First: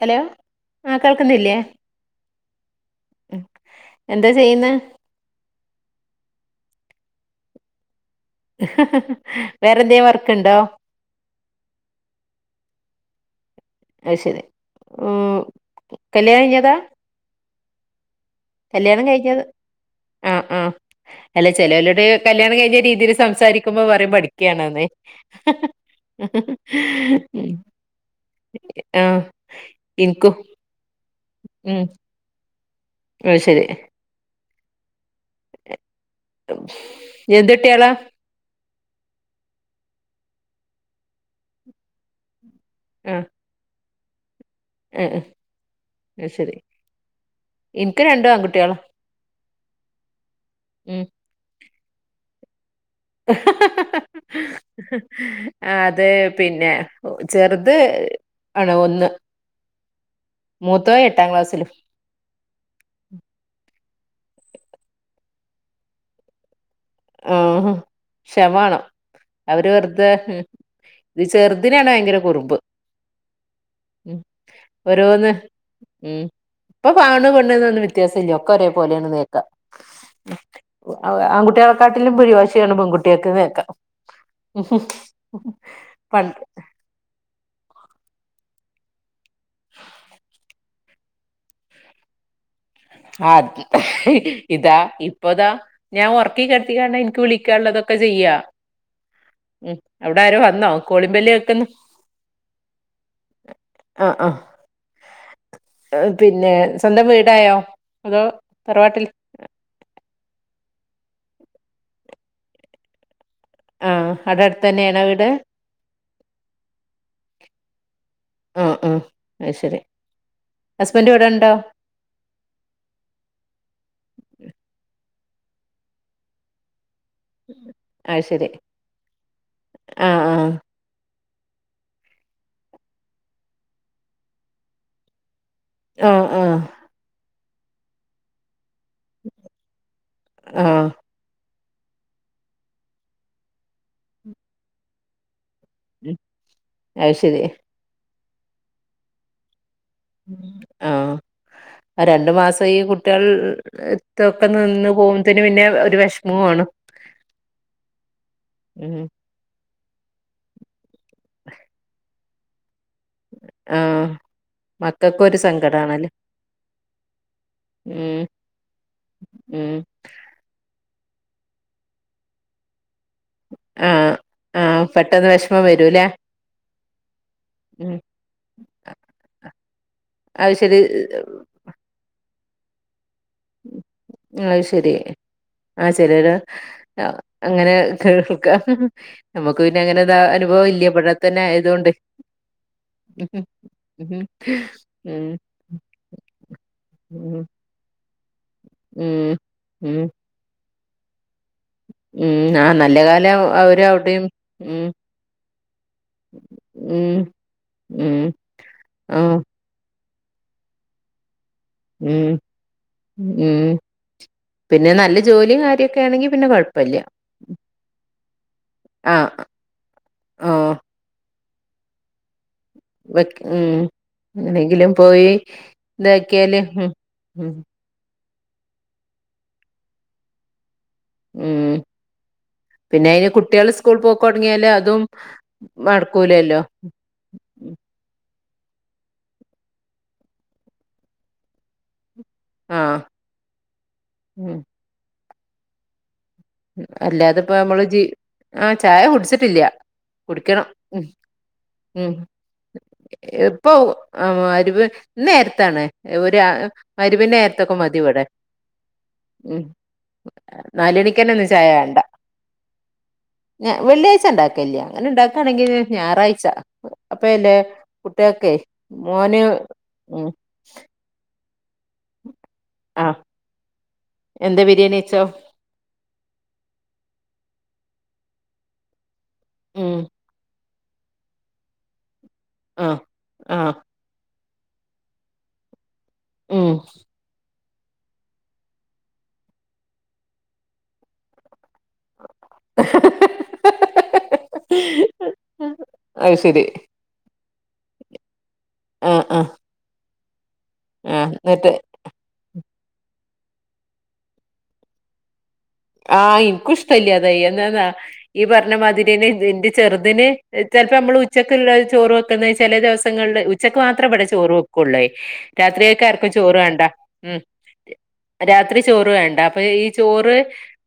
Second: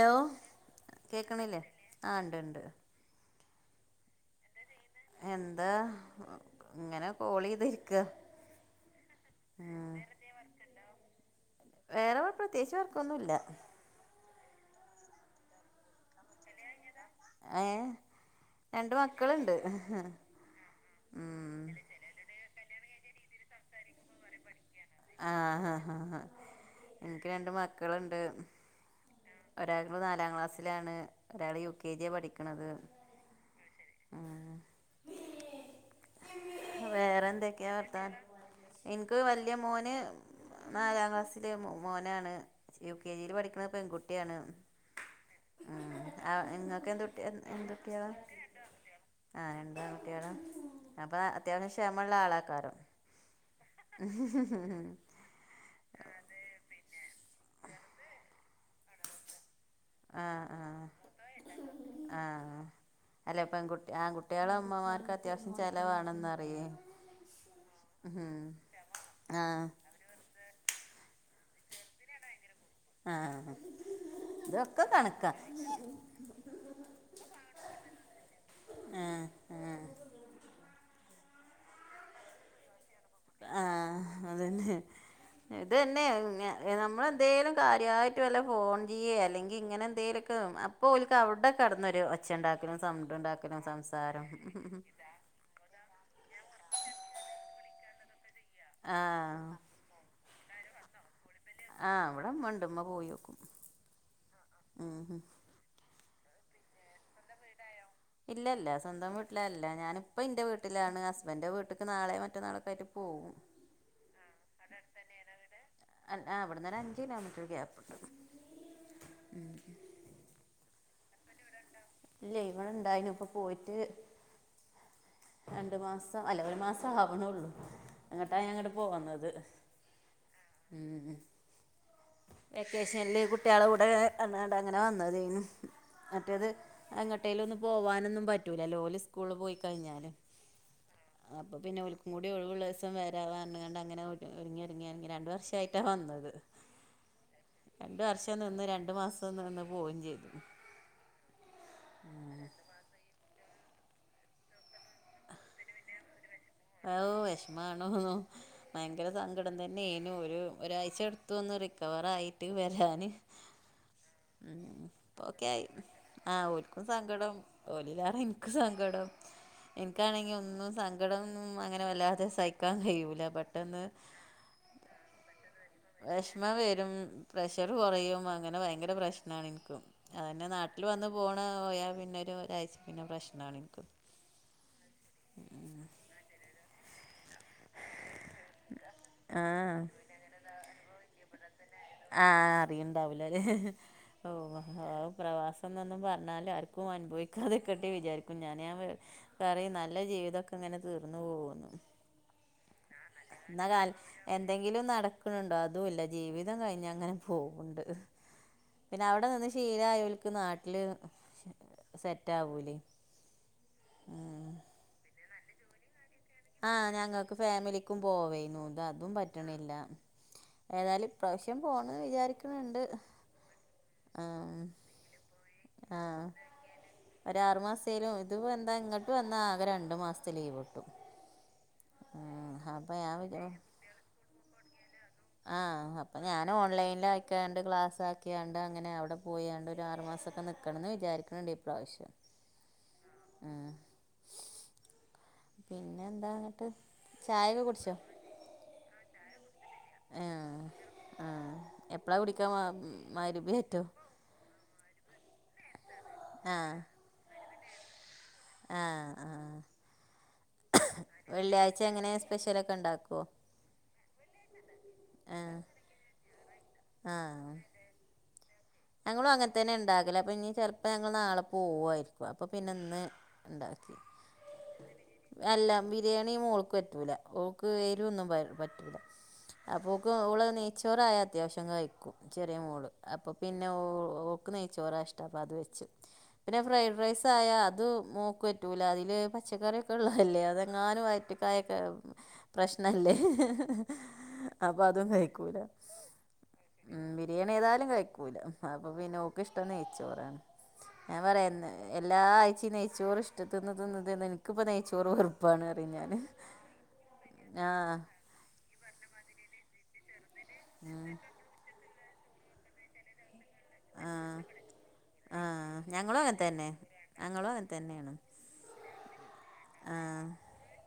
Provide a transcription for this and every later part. Hello ആഹ് കേൾക്കുന്നില്ലേ കേക്കണില്ലേ ആ ഉണ്ട് ഉണ്ട് എന്താ ചെയ്യ്ന്ന എന്താ ഇങ്ങനെ കോളി ഇത് രിക്ക വേറെന്തെ വർക്ക്ണ്ടോ വേറെടെ പ്രത്യേകിച്ച് അവർക്കൊന്നുല്ല അത് ശരി മ്ഹ് കല്യാണം കഴിഞ്ഞതാ ഏ രണ്ട് കല്യാണം കഴിഞ്ഞത് മക്കള്ണ്ട് ആ ആ അല്ല ചെലേലോട് കല്യാണം കഴിഞ്ഞ രീതിയില് സംസാരിക്കുമ്പോ പറയും പഠിക്കാണന്നേ ആഹ് ഹാ ഹാ ഹാ ഇനിക്ക് രണ്ട് മക്കള്ണ്ട് ആഹ് ഒരാളിപ്പോ നാലാം ക്ലാസ്സിലാണ് ഒരാള് യു കെ ജി യ പഠിക്കണത് അഹ് ശരി ആഹ് വേറെ എന്ത് എന്തെക്കെയാ കുട്ടികളാ വർത്താൻ ഇൻക്ക് വലിയ മോന് നാലാം ക്ലാസ്സില് മോനാണ് യു കെ ആ ജിയിൽ പഠിക്കണ പെൺകുട്ടിയാണ് ആ ആ ഉം അത് അ നിങ്ങക് എന്ത് കുട്ടിയാ എന്ത് കുട്ട്യളാ ഇക്ക് ആൺകുട്ടിളാ ആഹ് രണ്ടാ ആണ് കുട്ടികളാ ഉം അപ്പൊ അത്യാവശ്യം ക്ഷമ ഉള്ള ആളക്കാരം ആഹ് അതെ പിന്നെ ചെർത് ആണോ ഒന്ന് ആഹ് മൂത്തോൻ എട്ടാം ആഹ് ക്ലാസ്സിലും ആഹ് അല്ലെ പെൺ ആകുകുട്ടികളെ അത്യാവശ്യം ചെലവാണെന്ന് പറയെ ആഹ് ഹ് ക്ഷമ വേണം ആ അവര് വെറുതെ ഹ് മ് ഇത് ചെറുതിനാണ് ഭയങ്കര കുറുമ്പ് ആഹ് ഉം ഇതൊക്കെ കണ്ക്ക ഓരോന്ന് ഉം ഇപ്പൊ ആണ് പെണ്ണ് ന്നെന്നും വ്യത്യാസമില്ല ഒക്കെ ഒരേ ആ പോലേണ് നിക്കാ ആ അ ആൺകുട്ട്യളെ ക്കാട്ടിലും പിടി വാഷിയാണ് പെൺകു ആഹ് അതന്നെ ഇത് തന്നെ പണ്ട് ന നമ്മള് എന്തേലും കാര്യമായിട്ടും വല്ല ഫോൺ ചെയ്യ അല്ലെങ്കിൽ ഇങ്ങനെ എന്തെലുംക്കെ അപ്പോ ഓൽക്ക് അവിടെ കടന്നൊരു ഒ ഒച്ച ഉണ്ടാക്ക്ണ സൗണ്ട് ഉണ്ടാക്ക്ണ സംസാരം ഇപ്പൊതാ ഞാ ഉറക്കി കിടത്തി കണ്ട് എനിക്ക് വിളിക്കാനുള്ളതൊക്കെ ചെയ്യാ ആഹ് ഉം അവിടെ ആരോ വന്നോ കോളിംബെല്ല് കേൾക്കുന്നു ആഹ് ഇവടെ ഇമ്മണ്ട് ഇമ്മ പോയോക്കും മ്ഹ് ഏഹ് പിന്നെ സ്വന്തം വീടായോ അതോ ഇല്ലല്ല തറവാട്ടിൽ സ്വന്തം വീ ഇല്ല ല്ലാ ഞാനിപ്പ എന്റെ വീട്ടിലാണ് ഹസ്ബൻഡിന്റെ വീട്ട്ക്ക് നാളെ മറ്റന്നാള് ഒക്കെ ആയിട്ട് പോവും ആഹ് അവിടെ അടുത്ത് തന്നെയാണോ വീട് ഇവിടെന്നരു അഞ്ച് കിലോമീറ്റർ ക്യാപിട്ടു. ആഹ് അ അത് ശരിഹസ്ബൻഡ് ഇവിടെ ഇണ്ടോ ഇല്ലേ ഇവിടെ ഇണ്ടായിനു ഇപ്പൊ പോയിട്ട് രണ്ടു മാസം അല്ല ഒരു മാസം ആവുണെള്ളൂ അത് ഇന്നട്ടാ ശരി ഞാൻ ഇങ്ങട്ട് പോന്നത് ആഹ് ഉം വെക്കേഷനിൽ കുട്ടികള കൂടെ വന്ന് ങ്ങാണ്ട് അങ്ങനെ വന്നതേനു ആഹ് ആഹ് മറ്റേത് ആഹ് എങ്ങട്ടേലൊന്നും പോവാനൊന്നും പറ്റൂലല്ലോ ഓല് ഇസ്കൂളിൽ പോയി കഴിഞ്ഞാല് ആഹ് അപ്പ പിന്നെ ഓൽക്കുങ്കൂടി ഒഴിവുള്ള ദിവസം വരാർഞ്ഞ്ങ്ങാണ്ട് അങ്ങനെ ഒരുങ്ങി ഒരുങ്ങി രണ്ട് വർഷ് ലെയ്ട്ടായിട്ടാ വന്നത് അത് ശരി രണ്ട്‌ വർഷം നിന്ന് രണ്ടു മാസം നിന്ന് പോവും ചെയ്തു ആ രണ്ടു മാസം ഈ കുട്ട്യാൾ ഇത്രക്കെ നിന്ന് പോകുമ്പോത്തിന് പിന്നെ ഒരു വിഷമാണ്. ഔ വിഷമാണോന്നൊ ഉം ഭയങ്കര സങ്കടം തന്നെയാനു ഒരു ഒരാഴ്ച എടുത്തു ഒന്ന് റിക്കവറായിട്ട് വരാന്. ആഹ് ഇപ്പോ മക്കൾക്കും ഓ ഒരു ക്കെയായി സങ്കടാണല്ലേ ആ ഓൽക്കും സങ്കടം ഓലില്ലാണ്ട് ഉം ഇനിക്കും സങ്കടം ഉം എ ഇനിക്കാണെങ്കിൽ ഒന്നും സങ്കടം ഒന്നും അങ്ങനെ വല്ലാതെ സഹിക്കാൻ കഴിയൂല പെട്ടെന്ന് ആ ആ പെട്ടെന്ന് വെശ് വിഷമം വരും പ്രഷർ ഉം കുറയും അങ്ങനെ ഭയങ്കര പ്രശ്നാണ് ഇന്ക്ക് അതന്നെ അത് ശരി നാട്ടിൽ വന്ന പോണ പോയാ പിന്നെ ഒരാഴ്ച്ച പിന്നെ പ്രശ്നാണ് ഇൻക്ക്. അയ്ശരി ആ ചെലോര് അങ്ങനെ കേൾക്കാം നമുക്ക് ആഹ് പിന്നെ അങ്ങനെ ന്താ അനുഭവം ഇല്ലേ ഇബടെത്തത്തെആയതു കൊണ്ടെ ആഹ് അറിയിണ്ടാവൂലലെ ഉം പ്രവാസം എന്നൊന്നും പറഞ്ഞാൽ ആർ ക്കു ഉം അനുഭവിക്കാതെ. കെട്ടി വിചാരിക്കും ഞാന് ഉം പറയും നല്ല ഉം ജീവിതൊക്കെ ഇങ്ങനെ തീർന്നു പോകോന്ന്. ഉം ആ നല്ല കാലം ന്ന അവര് കാൽ അവിടെയും ഉം എന്തെങ്കിലും നടക്ക്ണ് ണ്ടോ അതും ഇല്ല ജീവിതം കഴിഞ്ഞ ഉം അങ്ങനെ പോ പോക്ണ്ട് ഉം പിന്നെ ആ അവിടെ നിന്ന് ശീലായോൽക്ക് നാട്ടിൽ ഉം ഉം പിന്നെ നല്ല ജോലിയും കാര്യൊക്കെ യാണെങ്കി പിന്നെ കേ ആ ഞങ്ങക്ക് ഫാമിലിക്കും പോവേനു ഇത് അതും ആ പറ്റ്ണില്ല ആ ഏതായാലും ഇപ്രാവശ്യം പോണം വിചാരിക്കിണണ്ട്. വെക് ഉം എങ്ങനെങ്കിലും പോയി ഇതാക്കിയാല് ഉം ഉം അസൈരു ഇത്പ്പോഎന്താ ഇങ്ങോട്ട് വന്നാ ആകെ രണ്ടു മാസത്തേലീവ് കിട്ടും അപ്പം പിന്നെ ഞാൻ അയ്ന് കുട്ടികൾ സ്കൂൾ പോക്ക് തുടങ്ങിയാലും അതും ആ അപ്പോ ഞാൻ നടക്കൂലല്ലോ ഓൺലൈനായി രണ്ട് ഉം. ക്ലാസ് ആക്കി ആണ്ട് അങ്ങനെ അവിടെ പോയി ആണ്ട് ഒരു ആറുമാസം ഒക്കെ നിക്കണം ന്ന്‌ വിചാരിക്ക്ണ്ട് ഇപ്രാവശ്യം. ആഹ് ഉം ഉം പിന്നെ എന്താണ് അല്ലാതപ്പോനമ്മള് ജി ആ ചായ കുടിച്ചിട്ടില്ല ആഹ് കുടിക്കണം ഉം ആഹ് ഉം എപ്പളാ കുടിക്കാൻ മഗ്‌രിബ് ആയിട്ടോ എപ്പാവും. ആ മഅ് രിബ് ഇന്നേര്ത്താണ് ഒരു മഅ് രിബിന്റെ നേര്ത്തൊക്കെ മതി ഇവിടെ. ആ ഹ് ആഹ് ഉം നാലണി. വെള്ളിയാഴ്ച എങ്ങനെ സ്പെഷലൊക്കെ ഇണ്ടാക്കോ വെള്ളിയാഴ് ഇണ്ടാക്കല്ലേ ഞാന് ആഹ് ഇണ്ടാക്കയാണെങ്കി ഞായറാഴ്ച ആഹ് അപ്പല്ലെ കുട്ട്യേൾക്കെ ഞങ്ങളും അങ്ങനെ തന്നെ ഇണ്ടാക്കല് അപ്പഞ്ഞി ചെൽ അപ്പോ ഞങ്ങൾ നാളെ പോവായിരിക്കും അപ്പോ പിന്നെഇന്ന് ആ ഇണ്ടാക്കി എന്താ ബിരിയാണി വെച്ചോ അല്ലാ വി ബിരിയാണി മോൾക്ക്പറ്റൂല ഓൾക്ക് എരിവൊന്നും പറ്റൂല. ഉം അപ്പോക്ക് ഓള് നെയ്ച്ചോറായ അത്യാവശ്യം കഴിക്കും ചെറ്യേ ആ മോള് അപ്പ ആ പിന്നെ ഓൾ ഓക്ക് നെയ്‌ച്ചോറാ ഇഷ്ടം അപ്പ അത് വെച്ച് പിന്നെ ഉം ഫ്രൈഡ് റൈസായാ അത് മോക്ക് പറ്റൂല അതില് പച്ചക്കറ്യോക്കെ ള്ളതല്ലേ അതെങ്ങാനും വയറ്റ്ക്കായ കെ ഉം പ്രശ്നല്ലേ അപ്പ അതും കഴിക്കൂല അത് ശരി ഉം ബിരിയാണ്യേതാലും കഴിക്കൂല അപ്പൊ ആ ആ പിന്നോഓക്ക് ഇഷ്ടം നെയ്ച്ചോറാണ് ഞാൻ ആ പറയണ്ട എന്നിട്ട് എല്ലാ ആഴ്ച്ചിം നെയ്ച്ചോറ് ഇഷ്ടത്തിന് തിന്ന് തിന്ന് ൻക്ക്പ്പ നെയ്ച്ചോറ് വെറുപ്പാണ് പറയും ഞാന് ആഹ് ഇൻകുഷ്ടല്ലാ അത് എന്താന്ന ആഹ് ഈ പറഞ്ഞ മാതിര്യെന്നേ ത് ന്റെ ചെറ്തിന് ചെൽപ്പോ നമ്മള് ഉച്ച ത്ള്ളോർ ചോറ് വെക്ക്ന്ന് ചെല ദവസങ്ങളിലെ ഉച്ചക്ക് മാത്രേ ഇവടെ ആഹ് ചോറ് വെക്കൊള്ളെ ആഹ് ഞങ്ങളും രാത്രികക്കാർക്കും അങ്ങനെ തന്നെ ചോറാണ്ടാ ഞങ്ങളും അങ്ങനെ തന്നെയാണ് രാത്രി ചോറ് വേണ്ട അപ്പൊ ഈ ആഹ് ചോറ്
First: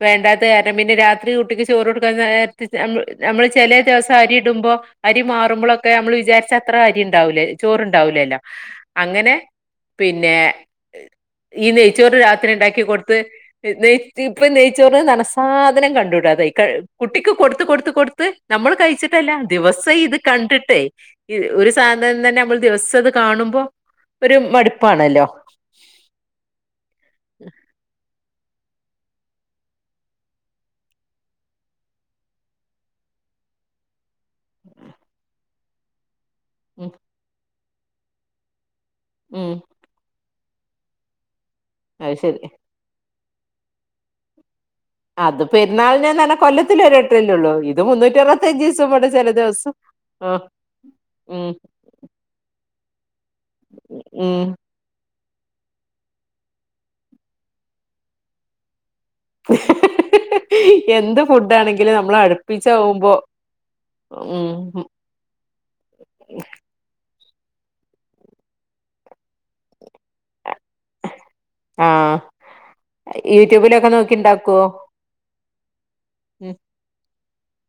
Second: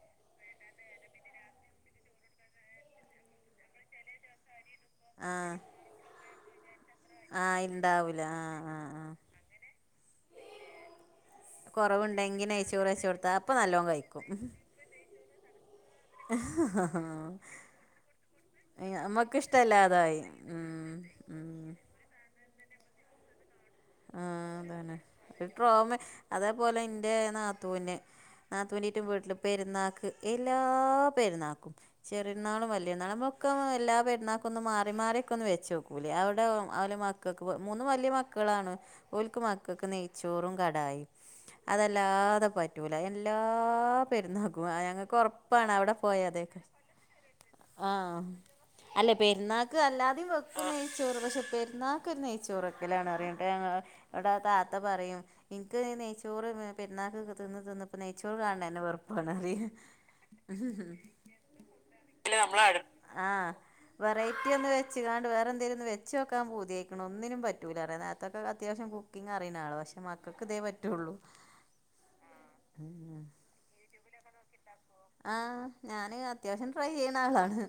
വേണ്ടാത്തെ കാരണം പിന്നെ രാത്രി കുട്ടിക്ക് ചോറൊടുക്കാൻ നേരത്ത് ഞമ്മ ഞമ്മള് ചെലെ ദെവസരിടുമ്പോ അരി ആഹ് മാറുമ്പളൊക്കെ അമ്മള് വിചാര്ച്ചത്ര അരി ഇണ്ടാവ്ലെ ആഹ് ചോറ് ഇണ്ടാവൂല ഇണ്ടാവ്ലല്ലോ ആഹ് ആഹ് ആഹ് അങ്ങനെ പിന്നെ ഈ നെയ്ച്ചോറ് കൊറവുണ്ടെങ്കി രാത്രി ഇണ്ടാക്കി നെയ്ച്ചോറ് വെച്ച് കൊട്ത്ത് കൊടുത്താ അപ്പൊ നല്ലോം നെയ് കഴിക്കും ഇപ്പ നെയ് ചോറ് ന്നർഞ സാധനം കണ്ടൂടാതായി ക കുട്ടിക്ക് കൊട്ത്ത് കൊട്ത്ത് കൊട്ത്ത് നമ്മള് കഴിച്ചിട്ടല്ല നമ്മക്ക് ദിവസം ഇത് ഇഷ്ടല്ലാതായി കണ്ടിട്ടേ ഉം ഇ ഉം ഒരു സാധനം തന്നെ നമ്മൾ ദിവസം ത് കാണുമ്പോ ആ ഒരു അതന്നെ മടുപ്പാണല്ലോ ഇ ട്രോമെ അതേപോലെ ന്റെ നാത്തൂന് നാത്തൂന്റീറ്റെ വീട്ട്ല് പെര്ന്നാൾക്ക് എല്ലാ പെര്ന്നാൾക്കും ചെറ്യര്ന്നാളും വല്ല്യര്ന്നാളും മ്മ ക്കെ എല്ലാ പെര്ന്നാക്കൊന്ന് മാറി മാറ്യൊക്കൊന്ന് വെച്ചോക്കൂലേ ആ ഒരു ണ്ടാവും ഉം അവല മക്കക്ക് മൂന്ന് വല്ല്യ മക്കളാണ് ഓൽക്ക് ഉം മക്കക്ക് നെയ്ച്ചോറും കടായിം അത് ശരി അതല്ലാതെ പറ്റൂല എല്ലാ പെര്ന്നാക്കും അ ഞങ്ങ അത് ക്കൊർപ്പാണ് അവ്ടെ പെരുന്നാളിന്ന്ന് പോയ പറഞ്ഞാൽ തേകാ കൊല്ലത്തിൽ ഒരു വട്ടല്ലേ ഉള്ളൂ ഇത് മുന്നൂറ്റി ആഹ് അറുപത്തഞ്ച് ദിവസം ഇവിടെ അല്ലെ ചില ദിവസം പെര്ന്നാക്ക് അല്ലാതിം ആ വെ നെയ്ചോറ് പഷെ ഉം പെര്ന്നാക്കൊര് നെയ്ച്ചോറെക്കലാണറിയു വ്ടെ ഞങ്ങള വ്ടെ ഉം താ ത്ത പറയും ഇൻക്ക് നെയ്ച്ചോറ് പെര്ന്നാക്കൊക്കെ തിന്ന് തിന്ന് പ്പ നെയ്ച്ചോറ് കാണ്ണെന്നെ വെർ കാണാറിം എന്ത് ഫുഡ് ആണെങ്കിലും നമ്മൾ അടുപ്പിച്ചാവുമ്പോ ആഹ് ഉം വെറൈറ്റി ഒന്ന് വെച്ച് കാണ്ട് വേറെന്തേലൊന്ന് വെച്ചോക്കാൻ പൂത്യായിക്ക്ണ് ഒന്നിനും പറ്റൂലടെ [unintelligible] അത്യാവശ്യം കുക്കിങ്ങറിയണ ആളാ പക്ഷെ മക്കക്ക് ഇതേ പറ്റുള്ളൂ ആഹ് യൂട്യൂബിലൊക്കെ നോക്കി ഇണ്ടാക്കൊ ആഹ് ഞാന് അത്യാവശ്യം ട്രൈ ചെയ്യ്ന്നാളാണ്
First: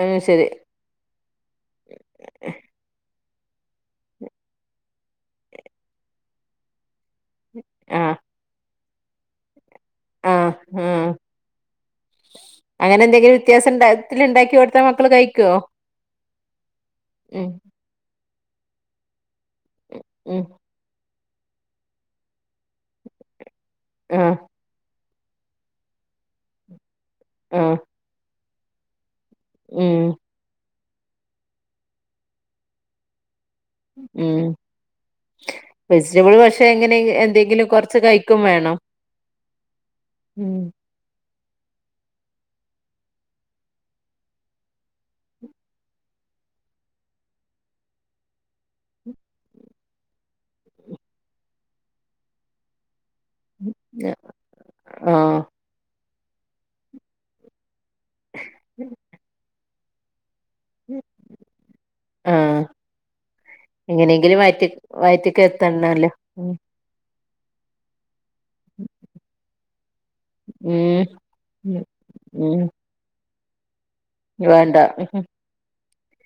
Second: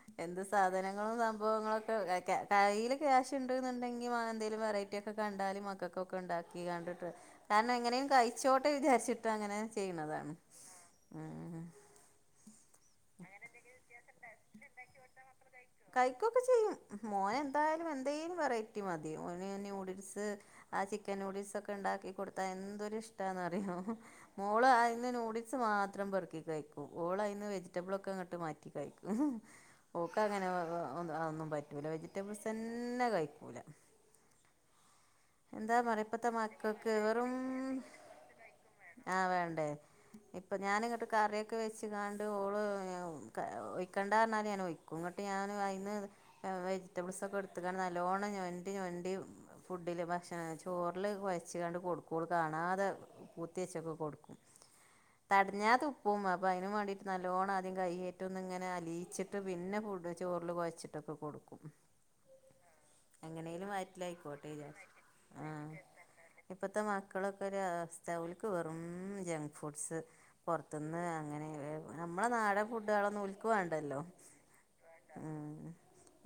അത് എന്ത് ശരി സാധനങ്ങളും സംഭവും ഒ എ കെ കയ്യിൽ ക്യാഷ് ണ്ട്ന്ന്ണ്ടെങ്കി വ ന്തേലും വെറൈറ്റിയൊക്കെ കണ്ടാല് മക്കക്കൊക്കെ ണ്ടാക്കി കണ്ടിട്ട് കാരണം എങ്ങനേം ആഹ് കഴിച്ചോട്ടെ വിചാര്ച്ചിട്ടങ്ങനെ ചെയ്യ്ണത് ആഹ് ആഹ് ഉം അങ്ങനെ ന്തെങ്കി വ്യത്യാസം ണ്ട ത്തിൽ ണ്ടാക്കി കൊട്ത്ത മക്കള് കഴിക്കോ കഴിക്കൊക്കെ ചെയ്യും മോനെന്തായാലും എന്തേലും വെറ റ്റി മതി ഓന് ന്യൂഡിൽസ് ഉം ആ ചിക്കൻ നൂഡിൽസൊക്കെണ്ടാക്കി കൊടുത്താ എന്തൊര് ട്ടാന്നറ്യോ ആഹ് മോള് അയ്ന്ന് നൂഡിൽസ് മാത്രം പെർക്കി കൈ ഓൾ അയ്ന്ന് ആഹ് വെജിറ്റബ്ളൊക്കെ ങ്ങട്ട് മാറ്റി കൈക്കും ഉം ഓക്കഹ് അങ്ങനെ അഒന്നും പറ്റൂല വെജിറ്റബിൾസെന്നെ കഴിക്കൂല ഉം എന്താ പറയ ഇപ്പത്തെ വെജിറ്റബിൾ പക്ഷെ മക്കൾക്ക് എങ്ങനെ എന്തെങ്കിലും കൊർച്ച് കഴിക്കും വേണം ആഹ് വേണ്ടേ ഇപ്പൊ ഉം ഞാനിങ്ങട്ട് കറി ക്കെ വെച്ച്കാണ്ട് ഓള് ക ഒയിക്കണ്ടാർഞ്ഞാലും ഞാനൊയിക്കും ഇങ്ങട്ട് ഞാന് അയ്ന്ന് വെജിറ്റബിൾസൊക്കെ ഇട്ത്ത്കാണ്ട് നല്ലോണം ഞൊണ്ടിഞൊണ്ടി തില് ഭക്ഷണം ചോറ്ൽ കൊയ്ച്കാണ്ട് കൊട്ക്കും ഓള് കാണാതെ പൂത്യെച്ചൊക്കെ കൊട്ക്കും ആഹ് തടഞ്ഞ തുപ്പും അപ്പ അയ്നും വേണ്ടീട്ട് നല്ലോണം ന് കൈയ്യേറ്റൊന്ന്ങ്ങനെ അലിയിച്ചിട്ട് പിന്നെ ഫുഡും ചോറിൽ കൊയ് ച്ചിട്ടൊക്കെ കൊട്ക്കും ആഹ് എങ്ങനേലും വയറ്റിലായി എങ്ങനെയെങ്കിലും ജാർച് വയറ്റി [unintelligible] വയറ്റിക്ക് ആഹ് എത്തണല്ലോ ഉം ഇപ്പത്തെ മ ക്കളൊക്കെ ഒരു അവസ്ഥ ഓൽക്ക് വെറും ജങ്ക് ഫുഡ്സ് പൊർത്ത്ന്ന് അങ്ങനെ എ ഉം നമ്മളെ ഉം നാടൻ ഫുഡേളൊന്നു ഓൽക്ക് വാണ്ടല്ലോ വേണ്ട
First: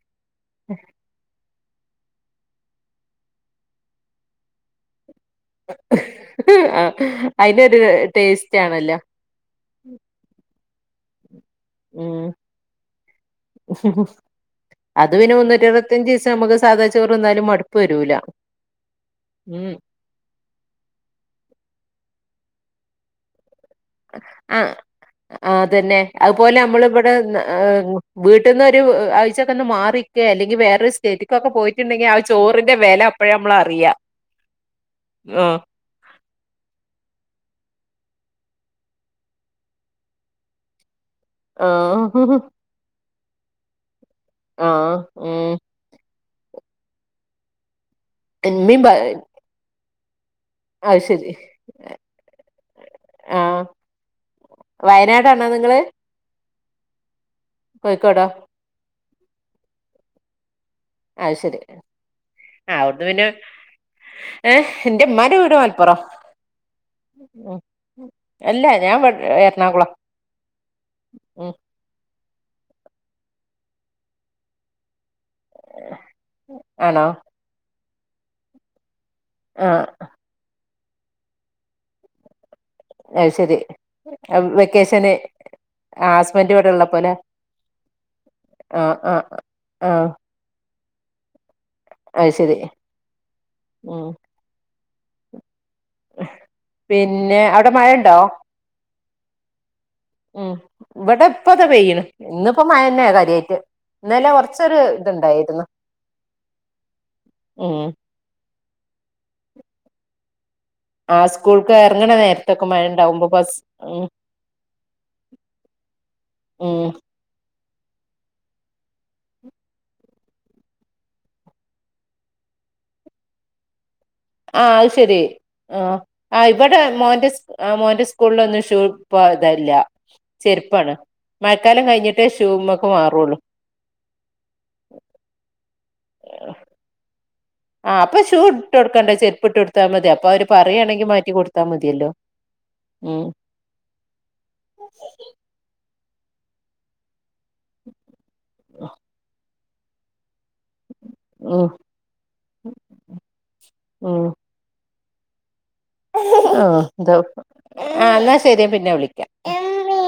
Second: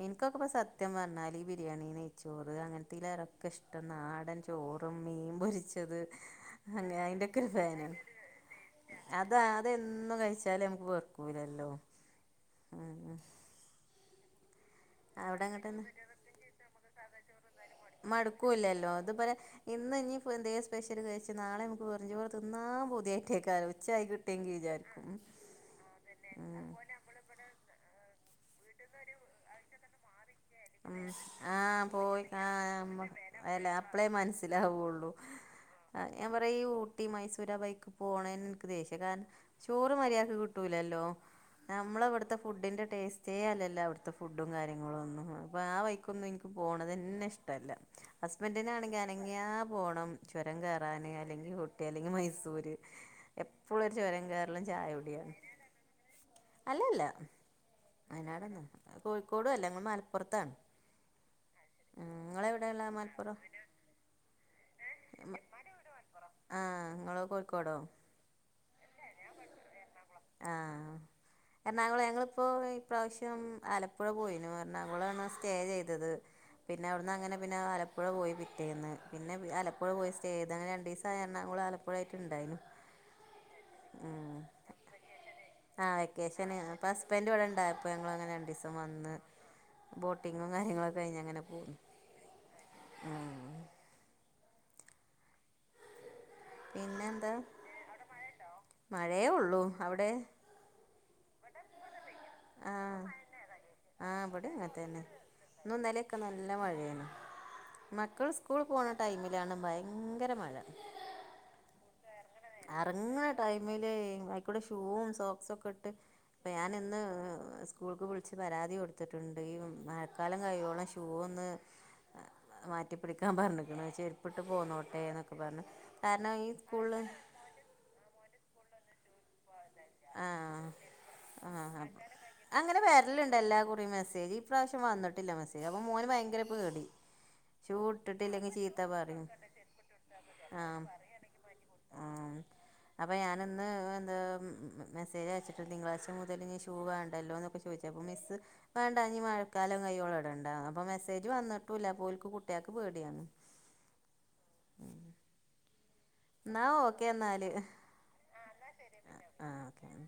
ഇൻക്കൊക്കെ പ്പ സത്യം പർഞാല് ഈ ബിരിയാണി നെയ്ച്ചോറ് അങ്ങൻത്തെയ്ലേറൊക്കഷ്ടം നാടൻ ച് ചോറും മീൻ പൊരിച്ചത് അങ്ങെ അയിൻ്റൊക്കെ ഒരു അയിനൊരു ഫാനാണ് ടേസ്റ്റ് ആണല്ലോ അത അതെന്നും കഴിച്ചാലും നമുക്ക് വെർക്കൂലല്ലോ ഉം അത് പിന്നെ അവിടെ എങ്ങട്ടെന്നെ മുന്നൂറ്റെഴുപത്തിയഞ്ച് ദിവസം നമ്മക്ക് സാധാ ചോറ് ന്നാലും മടുപ്പ് വരൂല മടുക്കൂല്ലല്ലോ ഇത്പോലെ ഉം ഇന്ന് ഞ്ഞി [unintelligible] സ്പെഷ്യല് കഴിച്ച് നാളെ നമ്മക്ക് വെറും ചോറ് തിന്നാം പൂതിയായിട്ടേക്കാരം ഉച്ചായി കിട്ടിയെങ്കി വിചാരിക്കും ആ അതെന്നെ ഔപോലെ യമ്മളിവിടെ ന്ന ഏ വീട്ട്ന്നൊരു ആഴ്ചക്കെന്ന് മാറി ക്കെ അല്ലെങ്കി വേറൊരു ഉം സ്റ്റേറ്റിക്കൊക്കെ ആഹ് പോയിറ്റ്ണ്ടെങ്കി പോയി ആഹ് ആ ചോറിന്റെ വെല നമ്മ അപ്പഴ അമ്മൾ അല്ല അറിയ ഉം ആ ആഹ് ഞാൻ പറയാ ഈ ഊട്ടി മൈസൂർ ആ ബൈക്കി പോണെൻ ഇൻക്ക് ദേഷ്യ കാൻ ചോറ് മര്യാക്ക് കിട്ടൂലല്ലോ ആ നമ്മളെ വട്ത്തെ ഫുഡിന്റെ ടേസ്റ്റേ അല്ലല്ലോ അവിടുത്തെ ഫുഡും ആ കാര്യങ്ങളൊന്നു അ പ്പ ഉം ആ വയ്ക്കൊന്നു ഇൻക്ക് പോണതെന്നെഷ്ടല്ല ഇമ്മീം ഹസ്ബൻ്റിനാണെങ്കി അനങ്ങ്യാ പോണം ചുരം അത് കേറാന് ശരി അല്ലെങ്കി ഊട്ടി അല്ലെങ്കി മൈസൂര് എപ്പോഴു ഒരു ചുരം കയറലും ചായു വനാടാണോ നിങ്ങള് അല്ല അല്ല കോഴിക്കോടോ വയനാടൊന്നുല്ല കോഴിക്കോടൊല്ല ങ്ങള് മൽപ്പുറത്താണ് അയ്‌ ശരി ആ ഔണ്ട് പിന്നെ മലപ്പുറം എഹ് ന്റെ മ്മാൻ്റെ വീട് മലപ്പുറം ആഹ് നിങ്ങള് ഉം കോഴിക്കോടോ അല്ല ഞാൻ വട് എർണാകുളം ആഹ് എറണാകുളം ഞങ്ങളിപ്പോ ഇപ്രാവശ്യം ആലപ്പുഴ പോയിനു എറണാകുളാണ സ് സ്റ്റേ ചെയ്തത് പിന്നെ ആണോ അവിടുന്നങ്ങനെ പിന്നെ ആലപ്പുഴ പോയി പിറ്റേന്ന് പിന്നെ ആ ആലപ്പുഴ പോയി സ് എതങ്ങനെ രണ്ടീസായി എർണാകുള ആലപ്പുഴായിട്ട്ണ്ടായിനു അയ്ശരി എം വെക്കേഷന് ആ ഹസ്ബൻഡ് വെക്കേഷന് ഇവിടെ അപ്പ ഉള്ളപ്പോലെ ഹസ്ബൻ്റ് വടെ ണ്ടായപ്പോ ഞങ്ങള് അങ്ങനെ രണ്ടീസം ആഹ് വന്ന് ആഹ് ആഹ് ബോട്ട് ട്ടിങ്ങും കാര്യങ്ങളൊക്കെഴിഞ്ഞങ്ങനെ പോന്നു അയ്ശരി ഉം പിന്നെന്താ പിന്നെ അവിടെ മഴണ്ടോ മഴേയൊള്ളൂ അവടെ ഉം ഇവടെ പ്പ താ പെയ്യ്ണ് ഇന്നിപ്പോ മഴെന്നെ കാര്യായിട്ട് ആ ഇന്നലെ ബടി കൊറച്ചൊരു അങ്ങൻത്തന്നെ ഇത്ണ്ടായിരുന്നു ന്നും ന്നലെക്കെ നല്ല മഴേണ് ഉം മക്കൾ സ് സ്കൂള് പോണ ടൈമിലാണ് ഭയങ്കര മഴ ആ സ്കൂൾക്ക് എർങ്ങണ നേര് അറങ്ങ്ണ ടൈമില് അയിക്കൂടെ ഷൂവും സോക്സൊക്ക്ട്ട് പ്പ ഞാന് ഉം ഇന്ന് സ് സ്കൂൾക്ക് വിളിച്ച് പരാതി കൊടുത്തിട്ടുണ്ട് യും മഴക്കാലം കയ്യോളം ഷൂ ഒന്ന് മാറ്റിപ്പിടിക്കാൻ പർഞ്ക്ക്ണ് ചെര് പട്ട് ആഹ് അത് പോന്നോട്ടെ ശരി ന്നൊക്കെ പർഞ് കാരണ ഈ സ്കൂള്ള് ആ മോന്റെ സ്കൂൾലൊന്നു ഷൂ ഇപ്പൊയതല്ല ആഹ് ചെര്പ്പാണ് ആഹ് ഹ അങ്ങനെ വെരല്ണ്ട് എല്ലാ കുറിം മെസ്സേജ് ഇപ്രാവശ്യം വന്നിട്ടില്ല മെസ്സേജ് അപ്പൊ മോന് ഭയങ്കര പേടി ഷൂ ആഹ് അപ്പൊ ഷൂ ഇട്ടിട്ടില്ലെങ്കി ഇട്ട് ചീത്ത കൊടുക്കണ്ട പറയും ചെരുപ്പ് ഇട്ട് കൊടുത്താ മതി അപ്പൊ അവര് ആഹ് പറയാണെങ്കി മാറ്റി കൊടുത്താ മതിയല്ലോ ആഹ് അപ്പ ഉം ഞാന്ന്ന് ഏ മെസ്സേജ് അയച്ചിട്ട് തിങ്കളാഴ്ച മുതല് ഞ് ഷൂ വേണ്ടല്ലോന്നൊക്കെ ചോയ്ച്ചപ്പൊ മിസ്സ് വേണ്ടാ ഞ്ഞി മഴക്കാലം കയ്യോളടണ്ടാ അപ്പൊ മെസ്സേജ് ഉം വന്നിട്ടൂല്ല അപ്പോൽക്ക് കുട്ട്യേക്ക് പേടിയാണ് ഉം ഉം ആഹ് തോ എന്നാല് ആന്നാ ശരി ഞാ പിന്നെ വിളിക്കാ ആഹ് ഓക്കെ